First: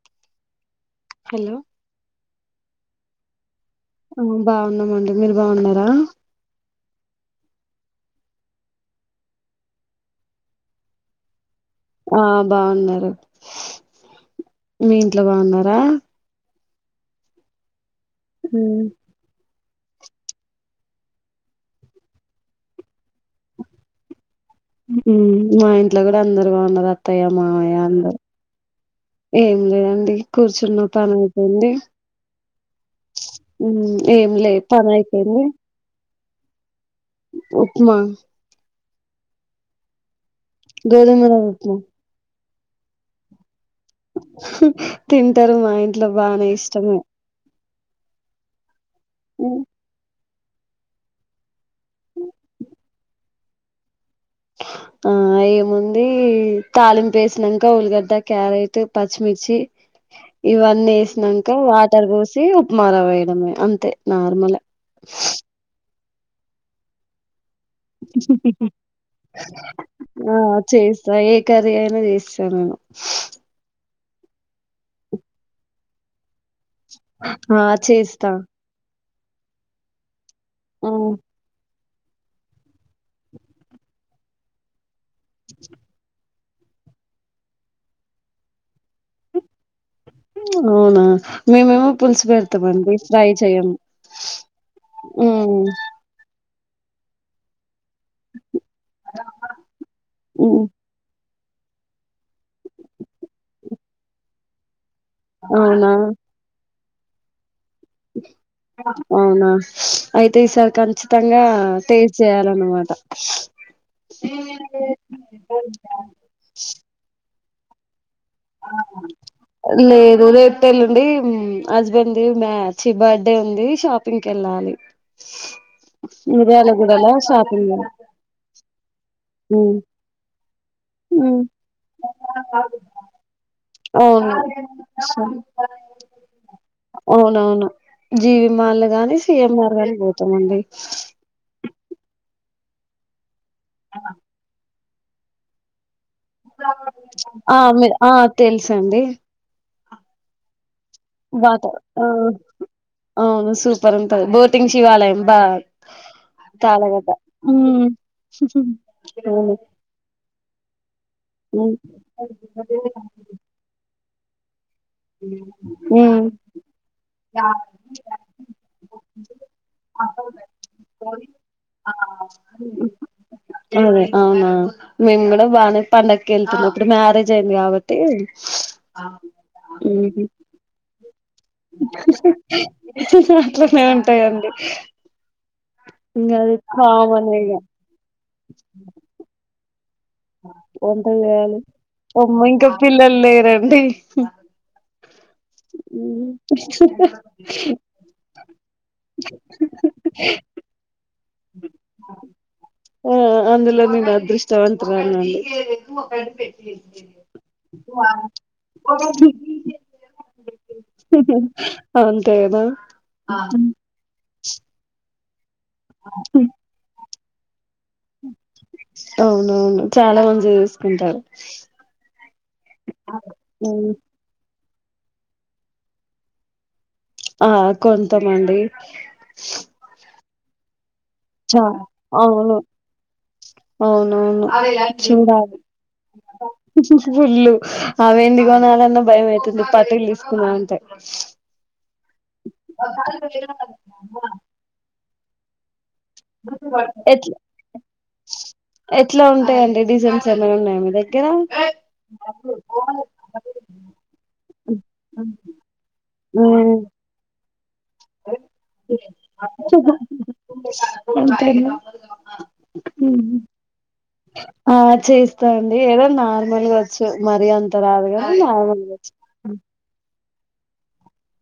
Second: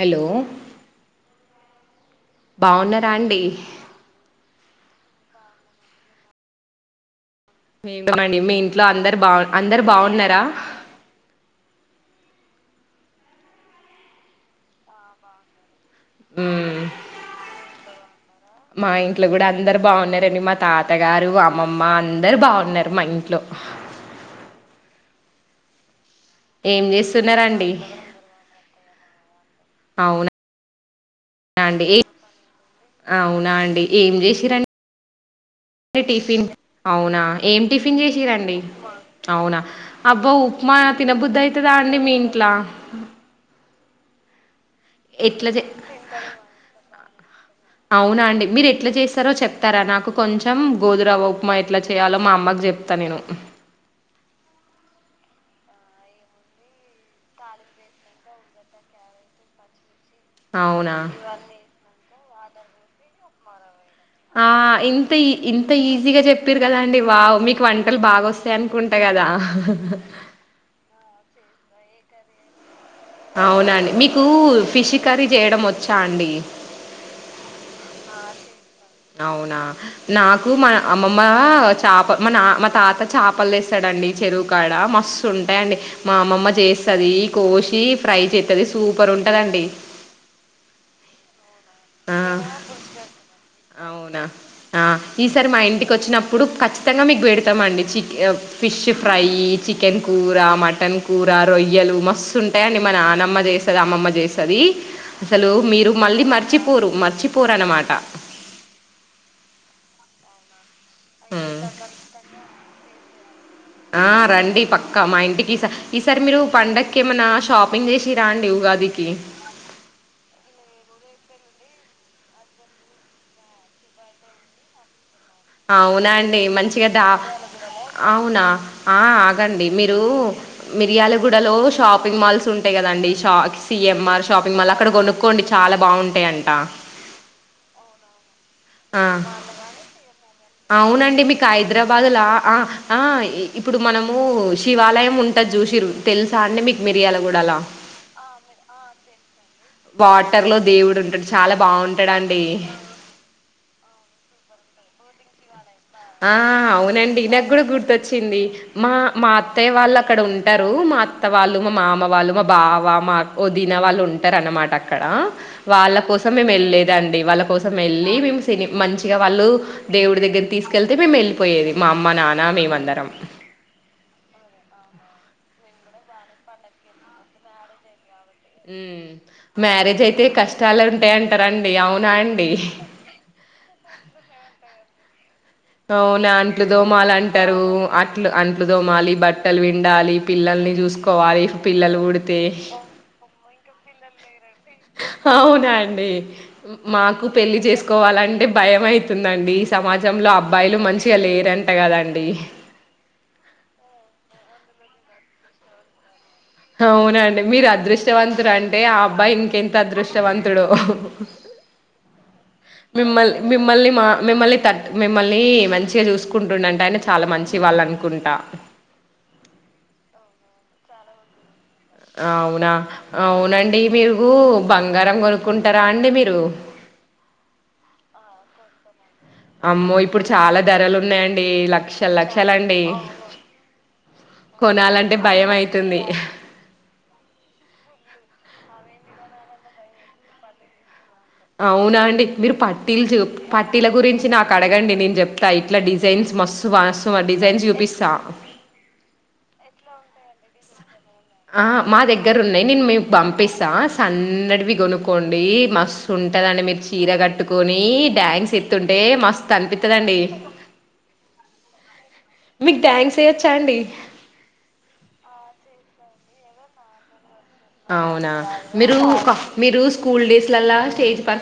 Hello hello బాగున్నారా అండి ఆ బాగున్నామండి మీరు బాగున్నారా మండి మీ ఇంట్లో అందరు బాగు అందరు బాగున్నారా ఆ బాగున్నారు మీ ఇంట్లో బాగున్నారా మ్ హ్మ్. మా ఇంట్లో కూడా అ అందరు బాగున్నారండి మా తాతగారు, అమ్మమ్మ, అందరు బాగున్నారు మా ఇంట్లో ఉ ఇట్లా కూడా అందరు ఏం బాగున్నారు అత్తయ్య చేస్తున్నారండి మామయ్య అందరు ఏం లేదండి అవునా కూర్చున్న పని అయిపోయింది అండి ఏ అవునా అండి ఏం లే పని అయిపోయింది పిన్ అవునా ఏం ఉప్మా టిఫిన్ చేసిరండి అవునా అబ్బో మా గోధుమ తినబుద్ధి రవ్వ అయితేదా ఉప్మా అండి మీ ఇంట్లా అ తింటారు చే మా ఇంట్లో బానే ఇష్టమే అవునా అండి మీరు ఎ ఎట్లా చేస్తారో హ్మ్. చెప్తారా నాకు కొంచెం గోధువ ఉప్మారావ ఎట్లా చేయాలో మా అమ్మకి చెప్తా నేను ఆ ఏముంది తాళిం పేసినాక ఉల్లిగడ్డ క్యారెట్ పచ్చిమిర్చి ఇవన్నీ అవునా! వేసినాక వాటర్ కో ఉప్మారవా వేయడమే అంతే ఆ నార్మలే ఇంత ఈ ఇంత ఈ గా చెప్పారు కదా అండి వావ్ మీ వంటలు బాగొస్తాయి అనుకుంటాయి కదా ఆ చేస్తా ఏ కర్రీ అయినా చేస్తా నేను అవునండి మీకు ఫిష్ కర్రీ చేయడం వచ్చా అండి ఆ చేస్తా అవునా నాకు మ ఆ అమ్మమ్మ చాప మన మా తాత చాపలు తెస్తాడండి చెరువుకాడ మ స్తుఉంటాయండి మా అమ్మమ్మ చేస్తది కోశి ఫ్రై చేస్తది సూపర్ ఉంటదండి అవునా మేమేమో ఆ పులుసు పెడతామండి ట్రై చేయం అవునా ఆ ఈసారి మా ఇంటికి వచ్చినప్పుడు ఖచ్ ఖచ్చింగా మీకు పెడతామం [unintelligible] ఫిష్ ఫ్రై చికెన్ కూరా ఉమ్ మటన్ కూర్ ఆ రొయ్యలు మస్తు ఉంటాయండి మా నానమ్మ చేస్తది అమ్మమ్మ చేస్తది అసలు అవునా మీరు మళ్ళీ మర్చి పూరు మర్చి పూరణం అక్క అవునా అయితే ఈ సార్ కం ఖచ్చితంగా తేజ్ చేయాలన్నమాట ఆ రండి పక్కా మా ఇంటికి ఈసా ఈసారి మీరు పండక్కి ఏమన్నా షాపింగ్ చేసి లేదుదేట్టేళండి [unintelligible] హస్బెండ్ ది మ్యా ఛీ బర్త్డే ఉంది షాపింగ్ కి వెళ్ళాలి అవునండి మంచిగా దా మిర్యాలగూడలో షాపింగ్ అవునా ఆ ఆగండి ఉమ్ మీరూ మిర్యాలగూడ లో షాపింగ్ మాల్స్ ఉమ్ ఉంటాయి కదండి షా సిఎంఆర్ అవును షాపింగ్ మాల్ అక్కడ సో కొనుక్కోండి చాలా బాగుంటాయంట జీవిమాల్లు ఆ గాని సిఎంఆర్ గాని పోతామండి అవునండి మీకు హైదరాబాద్లా ఆ ఆ ఇ ఇప్పుడు మనమూశ్ శివాలయం ఉంటది జూషిరు ఆ ఆ తెలుసండి వాటర్లో దేవుడ్ వాత ఆ అవును సూపర్ ఉంటది బోటింగ్ శివాలయం బా ఆ తాళగట్ట అవునండి నాకు కూడా మ్మ్ గుర్తొచ్చింది మా మా అవును అత్తయ్య వాళ్ళక్కడ ఉం ంటారు మా [unintelligible] వాళ్ళు మా మ్మ్ మామవాళ్ళు మా బావ మా అక్ వదిన వాళ్ళు ఉంట అన్నమాటా [unintelligible] అక్కడ వాళ్ళ మ్మ్ కోసం మేము వెళ్ళలేదాండి వాళ్ళ కోసం వెళ్ళి మే మంచిగా వాళ్ళు దేవుడి దగ్గర తీసుకెళ్తే మేము వెళ్ళిపోయేది మా అమ్మ నాన్న మేమ అందరం అవునా మేము కూడా బాగానే పండగ వెళ్తున్నాం అప్పుడు మ్యారేజ్ అయింది కాబట్టి ఉ మ్యారేజ్ అయితే హ్మ్ కష్టాల టండి అట్లానే ఉంటాయండి అవునా ఇంగ అది అంట్లు కామన్ ఇగ తోమాలంటరు అ అంట్లుతోమాలి బట్ వంటచేయాలి పిల్లలు పుడితే ఓయమ్మ ఇంకా పిల్లలు లేరండి స అవునా అండి మాకు పెళ్లి చేసుకోవాలంటే భయం అయితుందండి సమాజంలో అబ్బాయిలు మంచిగా లేరు ఆ అందులో నిద అదృష్టవంతరాండి అవునండి మీరు అదృష్టవంతుడు అంటే ఆ అబ్బాయి ఇంకెంత అదృష్టవంతుడు అంతే కదా మిమ్మల్ని మిమ్మల్ని మా మిమ్మల్ని మిమ్మల్ని మంచిగా చూకుంటుండంట ఆయన చాలా మంచి వాళ్ళు అనుకుంటా అవునవును చాలా మంచి ఉంటారు అవునా అవునండి మీరుగు బంగారం కొనుక్కుంటారా అండి మీరు ఆ కొంతమండి అమ్మోయి ఇప్పుడు చాలా ధరలు ఉన్నాయండి చ లక్షలు అవును లక్షలండి అవునవును కొనాలంటే భయం చూడాలి అయితుంది పుల్ళ అవి ఎందు కొనాలన్న భయం కొన్ని పట్టటీలు తీసుకునే ఉంటాయి అవునా అండి మీరు పట్టీలు పట్టీల గురించి నాకు అడగండి నేను చెప్ ఇట్లా డి ఎ ఎట్లా ఉంటాయంండి డీజెంట్స్ ఏమైనా ఉన్నాయా దగ్గర ఆ మా దగ్గర ఉన్నాయి నేను మీకు పంపిస్తా స అన్నడివి ఆ కొనుకోోండి మస్తు ఉంటదండి మీరు చీర కట్టు పోని అనిపిత్తదండి అంతే మీకు డ్యాన్స్ ఏయొచ్చా అండి ఆ చేస్తాండి ఏదోన్నా లు కావచ్చు అవునా మీరు ఒక మీరు స్కూల్ డేస్ లల్ల స్టేజ్ పర్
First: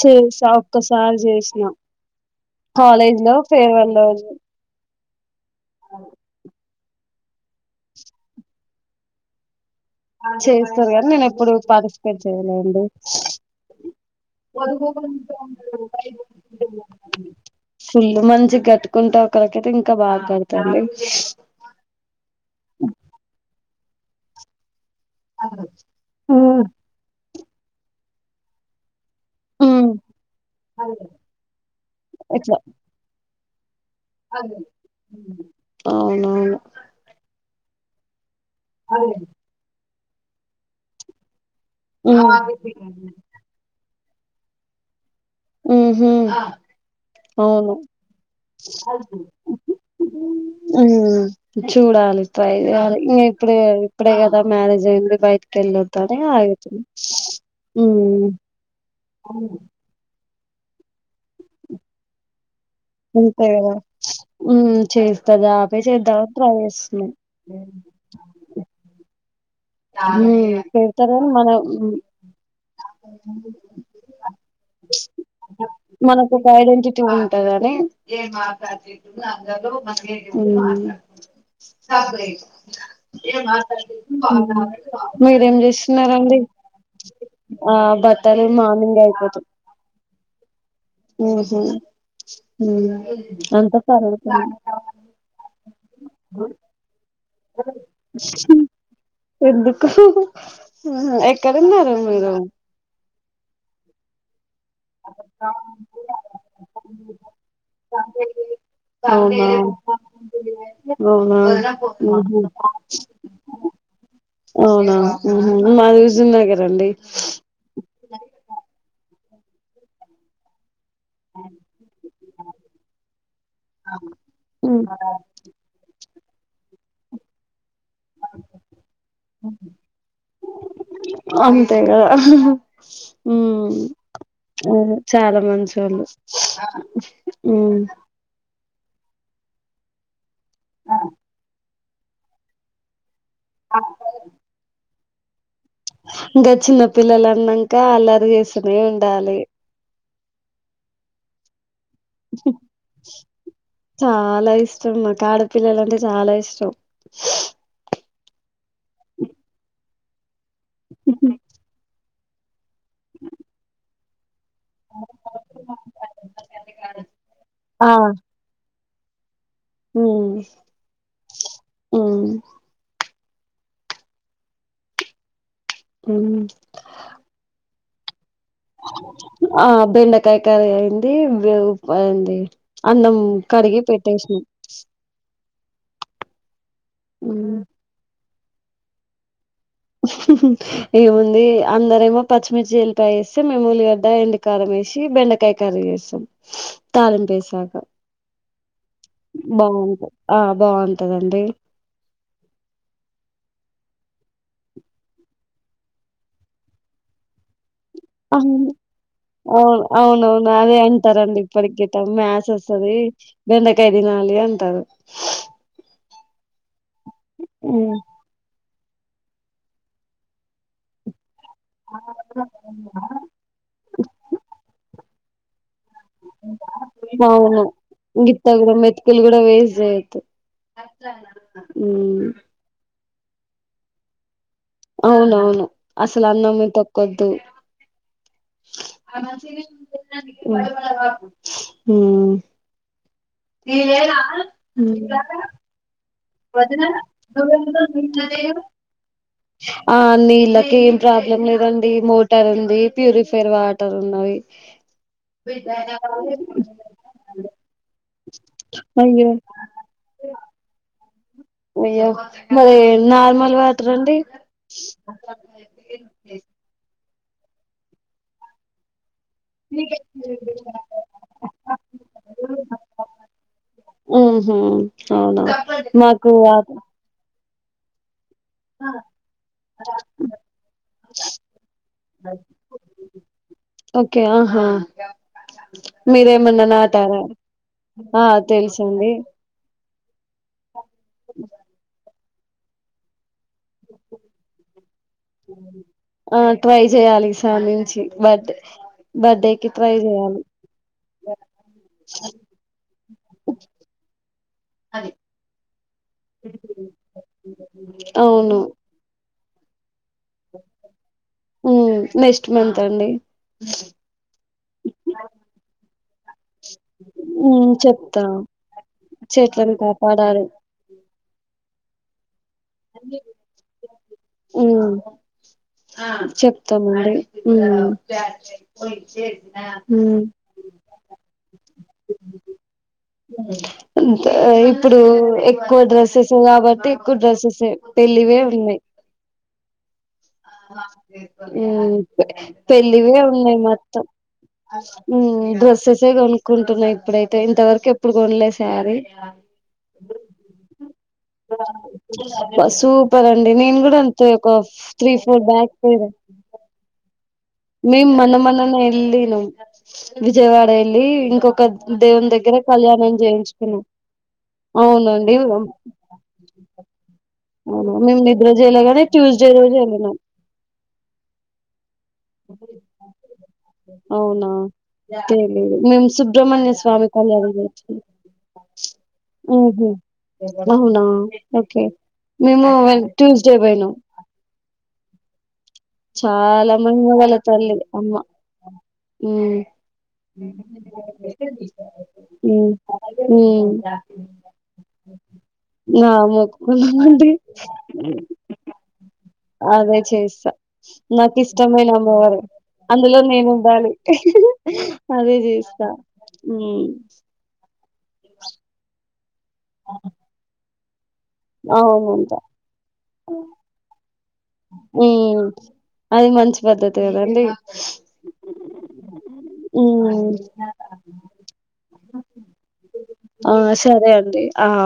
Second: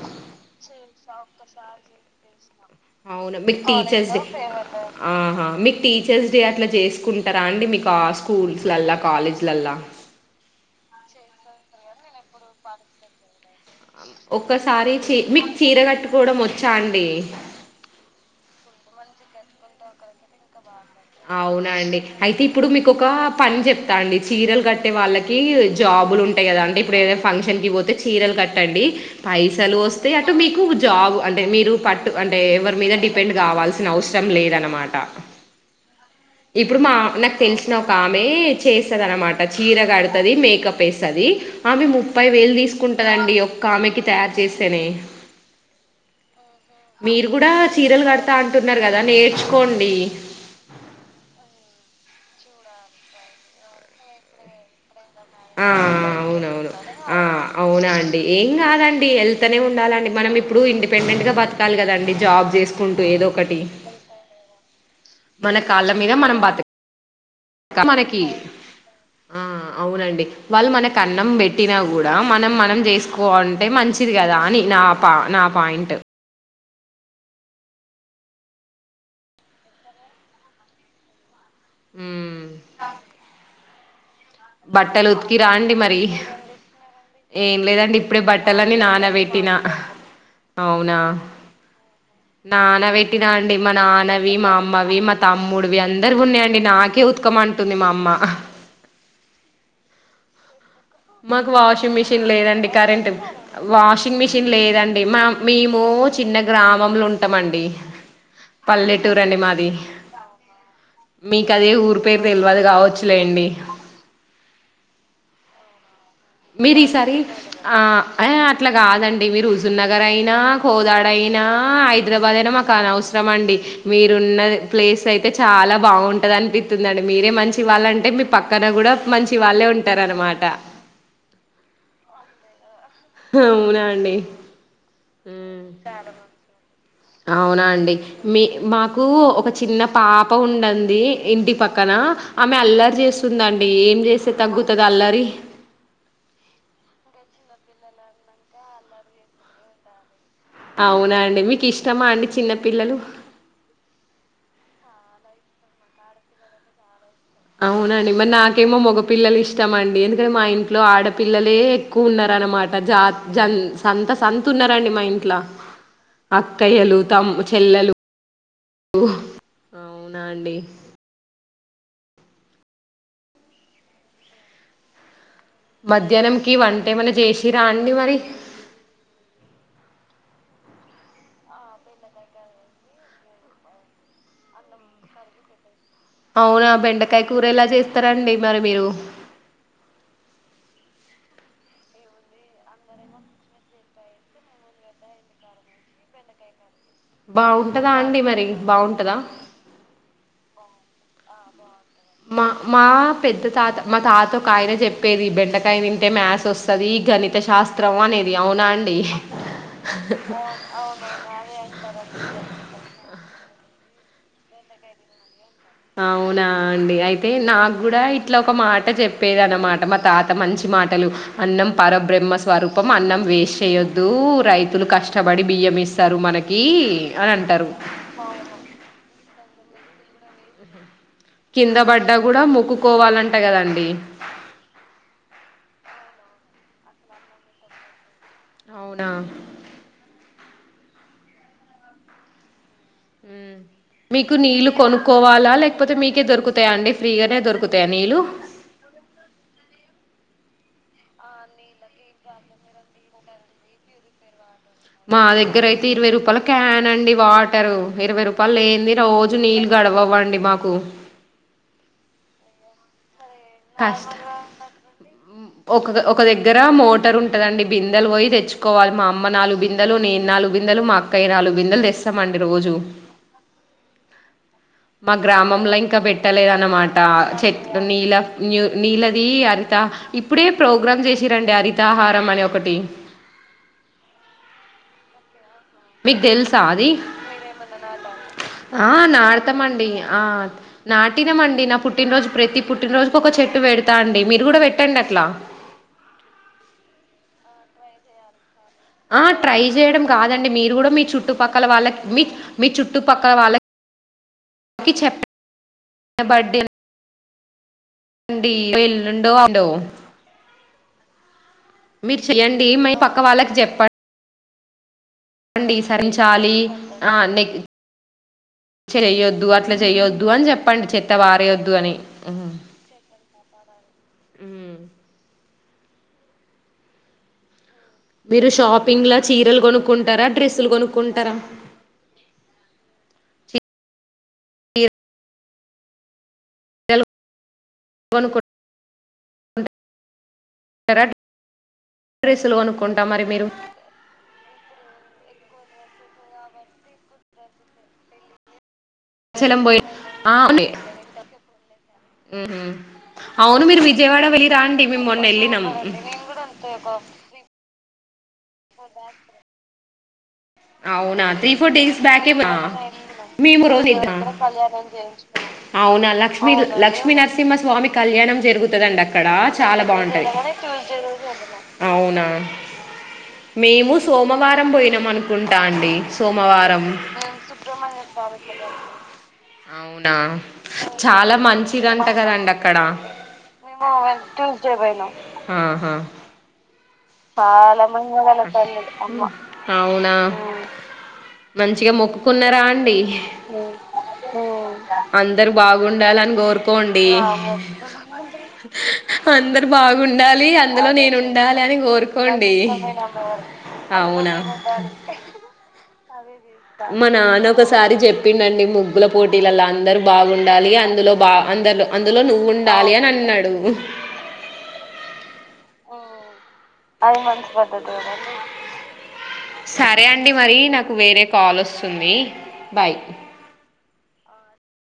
చేసా ఒక్కసారి చేసినా కాలేజ్ లో అవునా మీకు ఫేర్వెల్ టీచర్స్ డే రోజు ఆహా మీకు టీచర్స్ డే అట్లా చేస్త తీసుకుంటారా అండి మీకు స్కూల్స్లలా కాలేజీలల్ల చేస్తారు కానీ నేను ఎప్పుడు పార్టిసిపేట్ చేయలేండి ఒక్కసారి చీ మీకు చీర కట్టుకోవడం వచ్చా అండి ఫుల్లు మంచి కట్ కుంటే ఒకరికైతే ఇంకా బాగా కడతాండి అవునా అండి అయితే ఇప్పుడు మీకు ఒక పని చెప్ తాండి చీరలు కట్టి వాళ్ళకి జాబులు ఉంటాయి కదా అండి ఇప్పుడు ఏద ఫంక్షన్కి పోతే చీరలు కట్టండి పైసలు ఉమ్, వస్తే అటు మీకు జాబ్ అంటే మీరు పట్టు అంటే ఇట్లా ఎవరి మీద డిపెండ్ కావాల్స అవసరం లేదనమాట అవునవును ఇప్పుడు మా న తెలిసినా ఒక ఆమె చేస్తద అనమాట చీరగా అడు ది మేకప్ వేస్తది అవి ముప్పై వేలు ఉమ్. తీసుకుంటుదండి ఒక్క ఆమెకి తయారు చేసానే ఉహ్మ్ కూడా అవును చీరలు కడతా అంటున్నారు కదా నేర్చుకోండి హ్మ్ చూడాలి అభిప్రాయ ఇంకా ఇప్పుడు ఇప్పుడే కదా మ్యారేజ్ అయింది బైట్ ఆ కళద్దనే అవునవును ఆగుతున్న ఆ అవునా అండి ఏం ప్పుడు ఇంది పెండెంట్గా బతాకలి కదండి జాబ్ చేసుకుంటూ ఏదో ఒకటి అంతగా హ్మ్ చే తది మన ఆపే కాళ్ళ మీద చేద్దావా మనం ట్రై బతక చేస్తున్నా మనకి ఆ అవునండి, ఉమ్ వాళ్ళు మనకు అన్నం చేస్తారని మన పెట్టినా కూడా, మనం మనం చేసుకోంటే మంచిది కదా అని నా పా నా పాయింట్ మనకు ఒక ఐడెంటిటీ ఉంటుందని [inaudible] మ్మ్ అే బట్టలు ఉతికిరా మీరేం అండి మరి చేస్తున్నరండి ఏం లేదండి ఇప్పుడే బట్టలని నానబెట్టినా అవునా నాన్న ఉమ్ పెట్టిన అండి మా అంత పని నాన్నవి మా అమ్మవి మా అయిపోయింది తమ్ముడివి అందరు ఉన్నాయండి నాకే ఉత్కం అంటుంది మా అమ్మ ఎందుకు మాకు ఎక్కడున్నారు వాషింగ్ మిషిన్ మీరు లేదండి కరెంట్ వాషి మీ లేదండి మా మేము చిన్న గ్రామంలో ఉంటామండి, పల్లెటూరు అండి అవునా మాది, అవునా మీకు అదే ఊరి పేరు ఉహు తెలియదు కావచ్చులేండి మా మీరు ఈసారి ఆ అట్లా కాదండి అంటే మీరుుజున్నగారు అయినా హోదాడయినా, హైదరాబాద్ అయినా మాకు అనవసరం అండి, మీరున్న ప్లేస్ అయితే చాలా బాగుం అనిపిస్తుదండి మీరే మం మంచి వాళ్ళంటే మీ పక్కన కూడా మంచి వాళ్ళే ఉంటార అనమాట అంతేగా ఉ అవునా అండి అదే చాలా ఉమ్, మంచి వాళ్ళు అవునా అండి మీ మాకు ఒక చిన్న పా ప ఉండంది ఇంటి పక్క పక్కన ఆమె అల్లర్ చేస్ స్తుందండి ఏం చేస్తే తగ్గుతుంది అల్ల డి ఇంకా చిన్న పిల్లలు అన్నాక అల్లరి చేస్తూనే ఉండాలి అవునా అండి మీకు ఇష్టమా అండి చిన్న పిల్లలు చాలా ఇష్టం మా కాడపిల్లల అంటే చాలా ఇష్టం అవునండి మరి నాకేమో మగ పపిల్లలు ఇష్టంమండి ఎందు ఇక్కడ మా ఇంట్లో ఆడపిల్లలే ఎక్కువ ఉన్నా వనమా ప్రజాత జల్ సంత సంత న్నారండి మా ఇంట్లో అక్కయ్యలు తము ఆ చెల్లెలు హ అవునా అండి హమ్ మధ్యాహ్నం ఉమ్ కి వంటే మన చేసిరా అనివారి ఆ బెండకాయకార అయింది అయింది అన్నం కడిగి పెట్టేసినాం అవునా బెండకాయ కూర ఇలా చేస్తారంండి మరి మీరు ఏముంది అందరేమో పచ్చిమిర్చి ఏల్లిపాయ వేస్తే, మేము ఉల్లిగడ్డ ఎండు కారం వేసి బెండకాయ కర్రీ చేస్తాం తాళంపు ఏసాక బాగుంటదా అండి మరి బాగుంటదా బాగుంట ఆ బాగుంటదండి మా మా పెద్ద తాత, మా తాత ఒక ఆయన చెప్పేది బెండకాయ తింటే మ్యాథ్ వస్తుది గణిత శాస్ అవును అవును అవునవును అదే అంటారండి ఇప్పటికే మ్యాస్ వస్తది బెండకాయ తినాలి అంటారు అవునా అండి అయితే నాకు కూడా ఇట్లా ఒక మాట అట చెప్పేది అన్నమాట మా తాత మంచి మాటలు అన్నం పరబ్రహ్మ స్వరూపం అన్నం వేస్ట్ చేయొద్దు రైతులు కష్టం తబీ బియ్యం ఏస్ అవును గిత్తా కూడ మెతుకుల్ కూడ వేస్ అయితే కిందబడ్డ కూడ ముక్కుకోవాలంటే కదండి అవునవును అసలు అన్నము తొక్కొద్దు అవునా అ మంచిగానే ఉంది హమ్ మీకు నీళ్లు కొనుక్కోవాలా లేకపోతే మీకు ఆ నీళ్ళు ఏం ప్రాబ్లం లేదండి మోటార్ ఉంది ప్యూరిఫైర్ వాటర్ ఉన్నవి మా దగ్గర అయితే ఇరవై రూపాయల క్యాన్ అండి వాటరు ఇరవై రూపాయలు లేని అయ్యో రోజు నీళ్లు గడవవ్వండి మాకు అయ్యో మరీ నార్మల్ వాటర్ కష్ట రండీ కాదండి బిందెలు పోయి తెచ్చుకోవాలి. మామ్ అమ్మ నాలుగు బిందెలు నేను నాలుగు బిందెలు, మా అక్కయ్య నాలుగు బిందెలు తెస్తామండి రోజు. ఉహు మా అవునా గ్రామంలో ఇంకా మాకు వాట పెట్టలేన్నమాట చెట్టు నీలా న్యూ నీల్లది హరిత ఇప్పుడే ప్రోగ్రామ్ చేసిరండి. హరితాహారం అని ఒకటి యావ్ మీకు తెలుసా అది ఆ ఆ తెలుసండి నాడతామండి. ఆ నాటినమండి నా పుట్టినరోజ్ ప్రతి పుట్టినరోజుకి ఒక చెట్టు పెడతా అండి. మీరు కూడా పెట్ ఆ ట్రై చేయాలి స్వామించి బర్డే ఆ ట్రై చేయడం కాదండి మీరు కూడా మీ చుట్టుపక్కల వాళ్ళకి మీ మీ చుట్టుపక్కల వాళ్ళకి చెప్ప బడేల డి అవును వెళ్ల్ండో అప్ డో ఉమ్ మీరు నెక్స్ట్ చెయ్యండి. మంత్ మీ అండి పక్క వాళ్ళకి చెప్పండ్ డి సరించాలి ఆ నె ఉమ్ చెప్తా చెయ్యొద్దు, చెట్లను అట్లా చేయొద్దు, కాపాడాలి అని చెప్పండి. చెత్త వారేయొద్దు అని ఉహ్ అన్నీ [inaudible] ఉహ్ చెప్తా మరి మీరు షాపింగ్ లా చీరలు కొనుక్కుంటారా, ఉమ్ డ్రెస్సులు కొనుక్కుంటారా. ఏ చీరలు ఇప్పుడు ఎక్ కోవ్ డ్రెసెస్ కాబట్టి ఎక్కువ డ్రెస్సెసే. పెళ్లివే కొనుక్కుంటారా ఉన్నాయ్. ఉహ్మ్ డ్రెస్సులు కొనుక్కుంటా పెళ్లివే మరి మీరు ఉన్నాయి మొత్తం. ఉహ్మ్ డ్రెస్సెసే కొనుక్కుంటున్నా. ఇప్పుడైతే ఇంతవరకు ఎప్పుడు కొనలే శారీ. లం పోయి ఆవు ఉహ్ హు సూపర్ అండి అవును నేను మీరు కూడా అంతే విజయవాడ్ డ వెళ్ళి ఒక రాండి. మేం త్రీ మొన్న ఫోర్ వెళ్ళినం మీమ్ మన్న మన్ననే ఎల్లినం అవునా త్రీ ఫోర్ డేస్ దేవుని బ్యాకే. దగ్గర ఆహ్ కళ్యాణం మిమ్ చేయించుకున్నాం రోజ్ ఆహ్ అవునండి అవునా లక్ష్మి లక్ష్మీ నరసి నరసింహ స్వామి అవును మేము కళ్యాణం నిద్ర జరుగుతాధండి. చేయలేగానే అక్కడ ట్యూస్డే రోజు చాలా వెళ్ళినాం బాగుంటది. అవునా మేము అవునా సోమవారం పోయినాం అనుకున్ మేము సుబ్రహ్మణ్య స్వామి కలో [unintelligible] వచ్చి అవునా అవునా చాలా ఓకే మంచిదంట కదండి మేము ట్యూస్డే పోయినం చే పోయినాం ఆహా [unintelligible] వాళ్ళ తల్లి అమ్మ హ్మ్ అవునా మంచిగా మొక్కుకున్నారా హ్మ్ అండి హ్మ్ అందరు ఆ బాగుండాలని కోరుకోండి మోక్కుకుంటునుంటి అందరు బాగుండాలి అందులో నేను నాకు ఉండాలి అని ఇష్టమైన కోరుకు అందులో నేను ఉండాలి. అవునా అదే చేశ్న మా నాన్న ఒకసారి చెప్పిండండి ముగ్గుల పోట్ పల్లల అందరుూ బాగుండాలి. అన్ బా అందర్లో అందులో అవునంట నువ్వు ఉండాలి. అని అన్నాడు ఉమ్ అది మంచి పద్ధతి కదండి సరే ఉమ్ అండి మరి నాకు వేరే కాల్ ఒస్తుంది బాయ్ ఆ సరే అండి ఆ